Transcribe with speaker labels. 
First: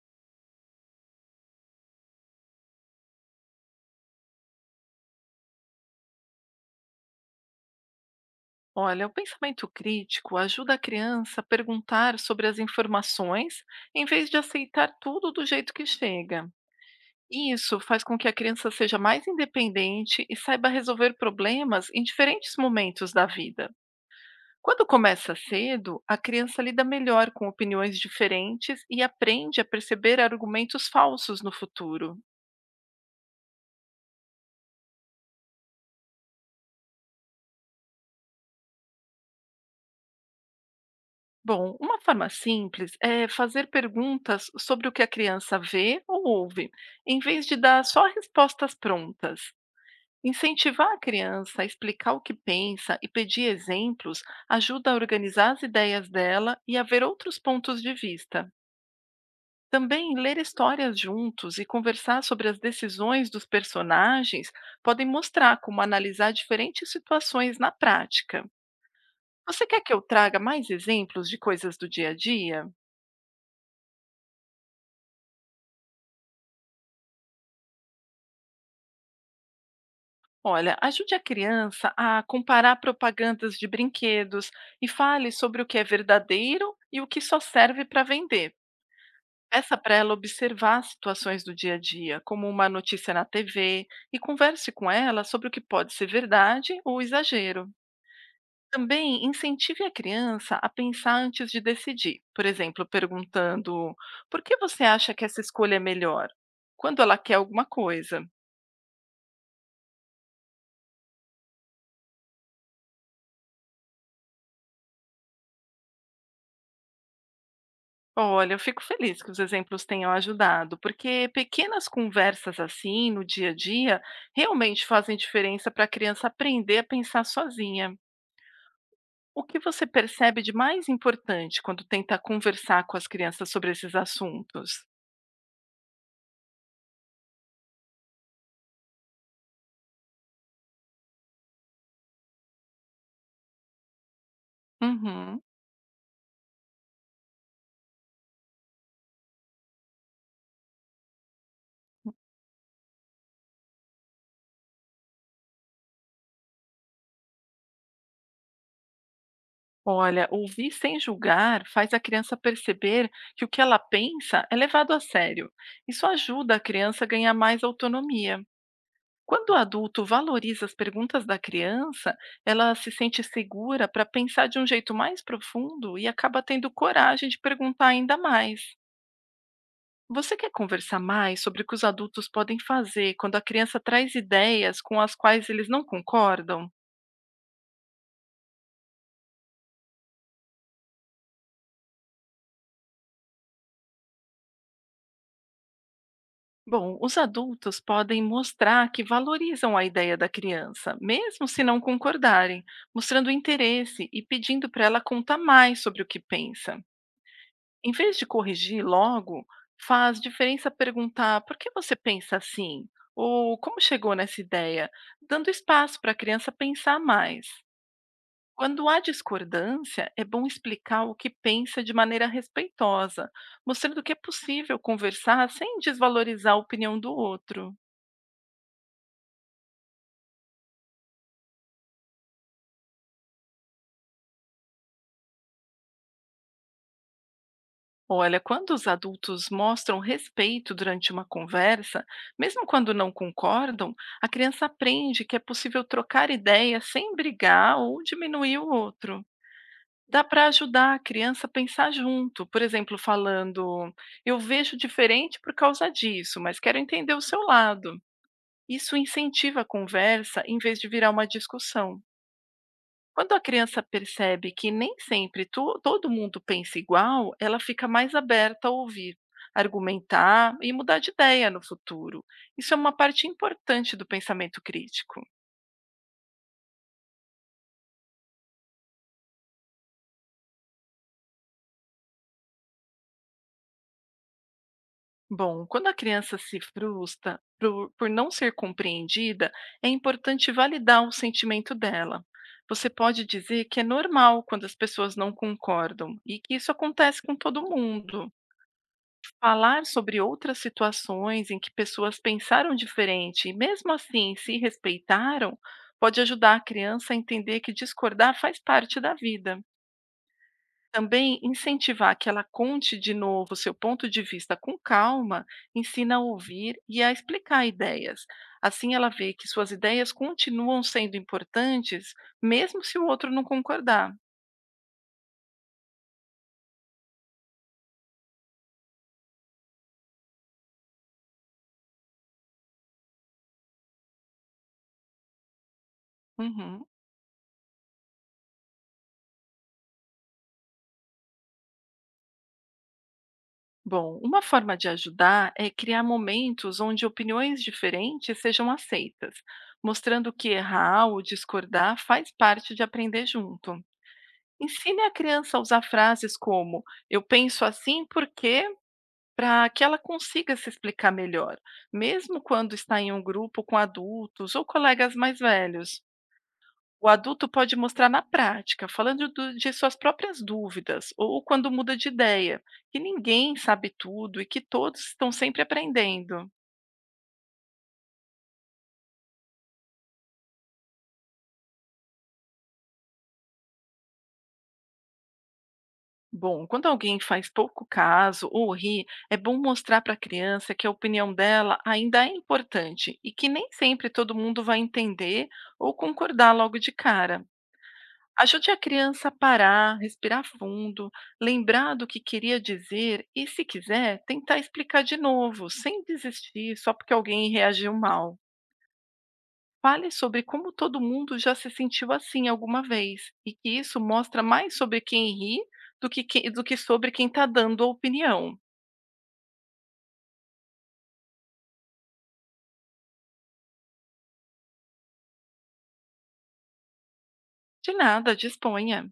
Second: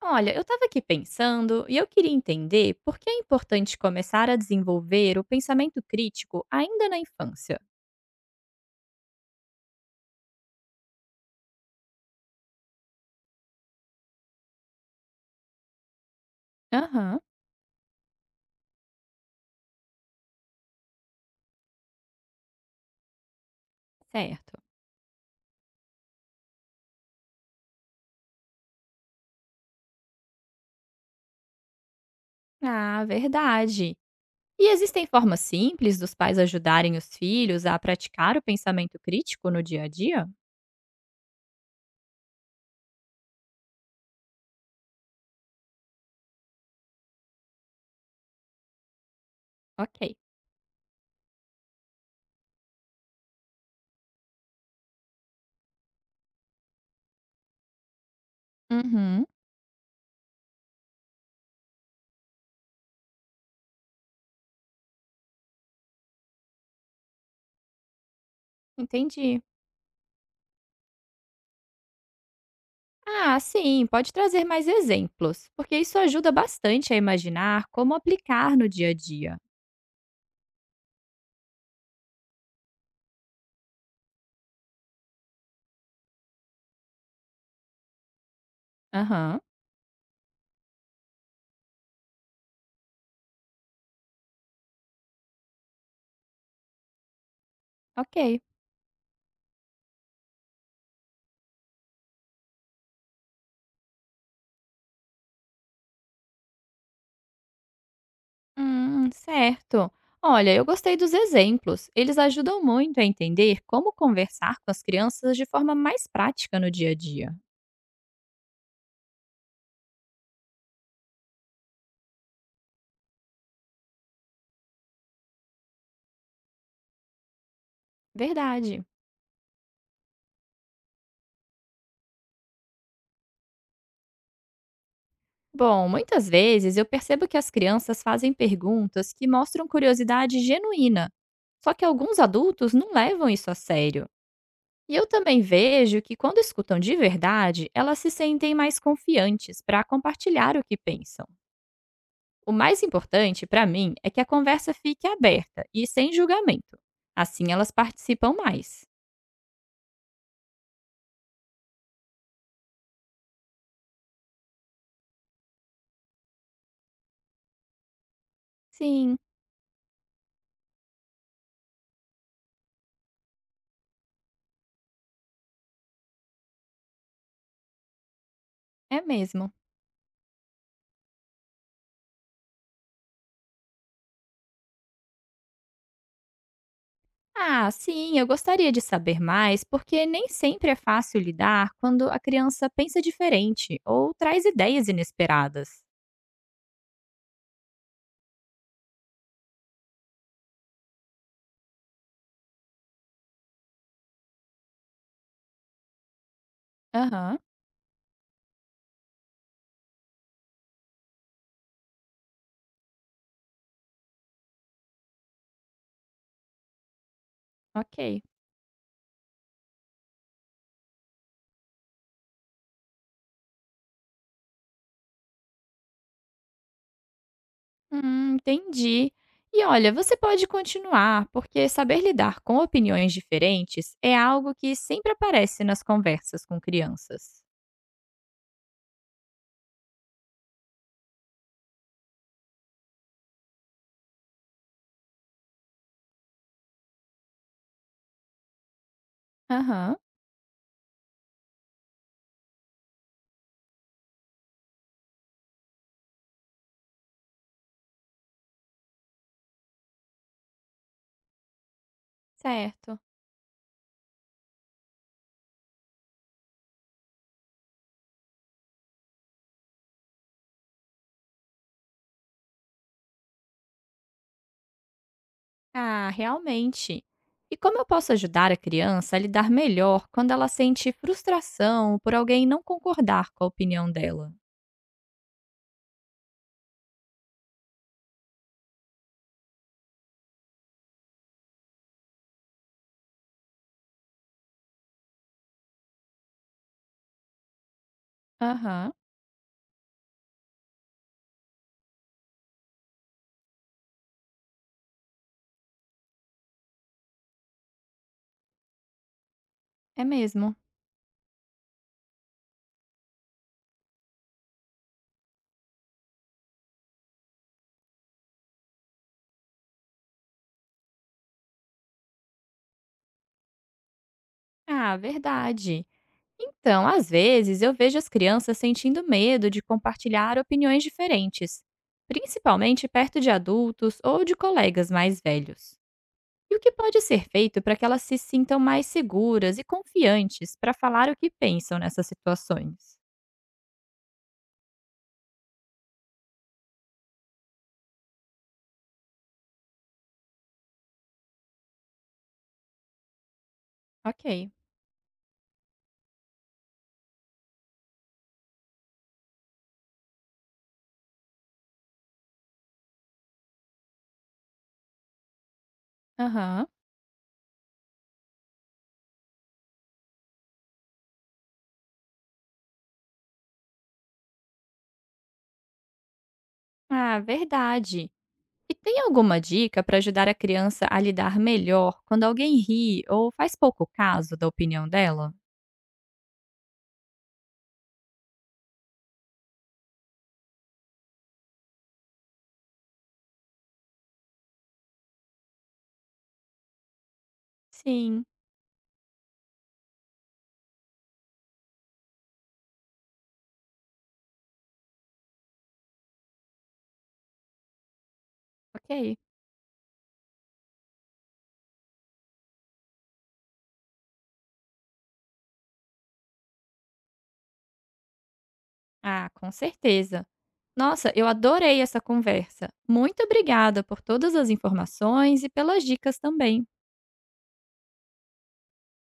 Speaker 1: Olha, eu estava aqui pensando e eu queria entender por que é importante começar a desenvolver o pensamento crítico ainda na infância.
Speaker 2: Olha, o pensamento crítico ajuda a criança a perguntar sobre as informações em vez de aceitar tudo do jeito que chega.
Speaker 1: Aham,
Speaker 2: E isso faz com que a criança seja mais independente e saiba resolver problemas em diferentes momentos da vida.
Speaker 1: certo.
Speaker 2: Quando começa cedo, a criança lida melhor com opiniões diferentes e aprende a perceber argumentos falsos no futuro.
Speaker 1: Ah, verdade. E existem formas simples dos pais ajudarem os filhos a praticar o pensamento crítico no dia a dia?
Speaker 2: Bom, uma forma simples é fazer perguntas sobre o que a criança vê ou ouve, em vez de dar só respostas prontas.
Speaker 1: Ok.
Speaker 2: Incentivar a criança a explicar o que pensa e pedir exemplos ajuda a organizar as ideias dela e a ver outros pontos de vista.
Speaker 1: Uhum,
Speaker 2: Também ler histórias juntos e conversar sobre as decisões dos personagens podem mostrar como analisar diferentes situações na prática.
Speaker 1: entendi.
Speaker 2: Você quer que eu traga mais exemplos de coisas do dia a dia?
Speaker 1: Ah, sim, pode trazer mais exemplos, porque isso ajuda bastante a imaginar como aplicar no dia a dia.
Speaker 2: Olha, ajude a criança a comparar propagandas de brinquedos e fale sobre o que é verdadeiro e o que só serve para vender.
Speaker 1: Aham,
Speaker 2: Peça para ela observar situações do dia a dia, como uma notícia na TV, e converse com ela sobre o que pode ser verdade ou exagero.
Speaker 1: ok.
Speaker 2: Também incentive a criança a pensar antes de decidir, por exemplo, perguntando: por que você acha que essa escolha é melhor? Quando ela quer alguma coisa.
Speaker 1: Certo. Olha, eu gostei dos exemplos. Eles ajudam muito a entender como conversar com as crianças de forma mais prática no dia a dia.
Speaker 2: Olha, eu fico feliz que os exemplos tenham ajudado, porque pequenas conversas assim, no dia a dia, realmente fazem diferença para a criança aprender a pensar sozinha.
Speaker 1: Verdade.
Speaker 2: O que você percebe de mais importante quando tenta conversar com as crianças sobre esses assuntos?
Speaker 1: Bom, muitas vezes eu percebo que as crianças fazem perguntas que mostram curiosidade genuína. Só que alguns adultos não levam isso a sério. E eu
Speaker 2: Uhum.
Speaker 1: também vejo que quando escutam de verdade, elas se sentem mais confiantes para compartilhar o que pensam. O mais importante, para mim, é que a conversa fique aberta e sem julgamento. Assim elas participam mais.
Speaker 2: Olha, ouvir sem julgar faz a criança perceber que o que ela pensa é levado a sério. Isso ajuda a criança a ganhar mais autonomia.
Speaker 1: Sim,
Speaker 2: Quando o adulto valoriza as perguntas da criança, ela se sente segura para pensar de um jeito mais profundo e acaba tendo coragem de perguntar ainda mais.
Speaker 1: é mesmo.
Speaker 2: Você quer conversar mais sobre o que os adultos podem fazer quando a criança traz ideias com as quais eles não concordam?
Speaker 1: Ah, sim, eu gostaria de saber mais, porque nem sempre é fácil lidar quando a criança pensa diferente ou traz ideias inesperadas.
Speaker 2: Bom, os adultos podem mostrar que valorizam a ideia da criança, mesmo se não concordarem, mostrando interesse e pedindo para ela contar mais sobre o que pensa.
Speaker 1: Aham,
Speaker 2: Em vez de corrigir logo, faz diferença perguntar: "Por que você pensa assim?" ou "Como chegou nessa ideia?", dando espaço para a criança pensar mais.
Speaker 1: ok.
Speaker 2: Quando há discordância, é bom explicar o que pensa de maneira respeitosa, mostrando que é possível conversar sem desvalorizar a opinião do outro.
Speaker 1: Entendi. E olha, você pode continuar, porque saber lidar com opiniões diferentes é algo que sempre aparece nas conversas com crianças.
Speaker 2: Olha, quando os adultos mostram respeito durante uma conversa, mesmo quando não concordam, a criança aprende que é possível trocar ideias sem brigar ou diminuir o outro.
Speaker 1: Aham,
Speaker 2: Dá para ajudar a criança a pensar junto, por exemplo, falando: Eu vejo diferente por causa disso, mas quero entender o seu lado. Isso incentiva a conversa em vez de virar uma discussão.
Speaker 1: certo.
Speaker 2: Quando a criança percebe que nem sempre todo mundo pensa igual, ela fica mais aberta a ouvir, argumentar e mudar de ideia no futuro. Isso é uma parte importante do pensamento crítico.
Speaker 1: Ah, realmente. E como eu posso ajudar a criança a lidar melhor quando ela sente frustração por alguém não concordar com a opinião dela?
Speaker 2: Bom, quando a criança se frustra por não ser compreendida, é importante validar o sentimento dela. Você pode dizer que é normal quando as pessoas não concordam e que isso acontece com todo mundo.
Speaker 1: Aham,
Speaker 2: Falar sobre outras situações em que pessoas pensaram diferente e, mesmo assim, se respeitaram, pode ajudar a criança a entender que discordar faz parte da vida.
Speaker 1: é mesmo.
Speaker 2: Também incentivar que ela conte de novo seu ponto de vista com calma, ensina a ouvir e a explicar ideias. Assim, ela vê que suas ideias continuam sendo importantes, mesmo se o outro não concordar.
Speaker 1: Ah, verdade. Então, às vezes eu vejo as crianças sentindo medo de compartilhar opiniões diferentes, principalmente perto de adultos ou de colegas mais velhos. E o que
Speaker 2: Uhum.
Speaker 1: pode ser feito para que elas se sintam mais seguras e confiantes para falar o que pensam nessas situações?
Speaker 2: Bom, uma forma de ajudar é criar momentos onde opiniões diferentes sejam aceitas, mostrando que errar ou discordar faz parte de aprender junto.
Speaker 1: Ok.
Speaker 2: Ensine a criança a usar frases como eu penso assim porque, para que ela consiga se explicar melhor, mesmo quando está em um grupo com adultos ou colegas mais velhos.
Speaker 1: Aham.
Speaker 2: O adulto pode mostrar na prática, falando de suas próprias dúvidas ou quando muda de ideia, que ninguém sabe tudo e que todos estão sempre aprendendo.
Speaker 1: Ah, verdade. E tem alguma dica para ajudar a criança a lidar melhor quando alguém ri ou faz pouco caso da opinião dela?
Speaker 2: Bom, quando alguém faz pouco caso ou ri, é bom mostrar para a criança que a opinião dela ainda é importante e que nem sempre todo mundo vai entender ou concordar logo de cara.
Speaker 1: Sim,
Speaker 2: Ajude a criança a parar, respirar fundo, lembrar do que queria dizer e, se quiser, tentar explicar de novo, sem desistir só porque alguém reagiu mal.
Speaker 1: ok.
Speaker 2: Fale sobre como todo mundo já se sentiu assim alguma vez e que isso mostra mais sobre quem ri do que, do que sobre quem está dando a opinião.
Speaker 1: Ah, com certeza. Nossa, eu adorei essa conversa. Muito obrigada por todas as informações e pelas dicas também.
Speaker 2: De nada, disponha.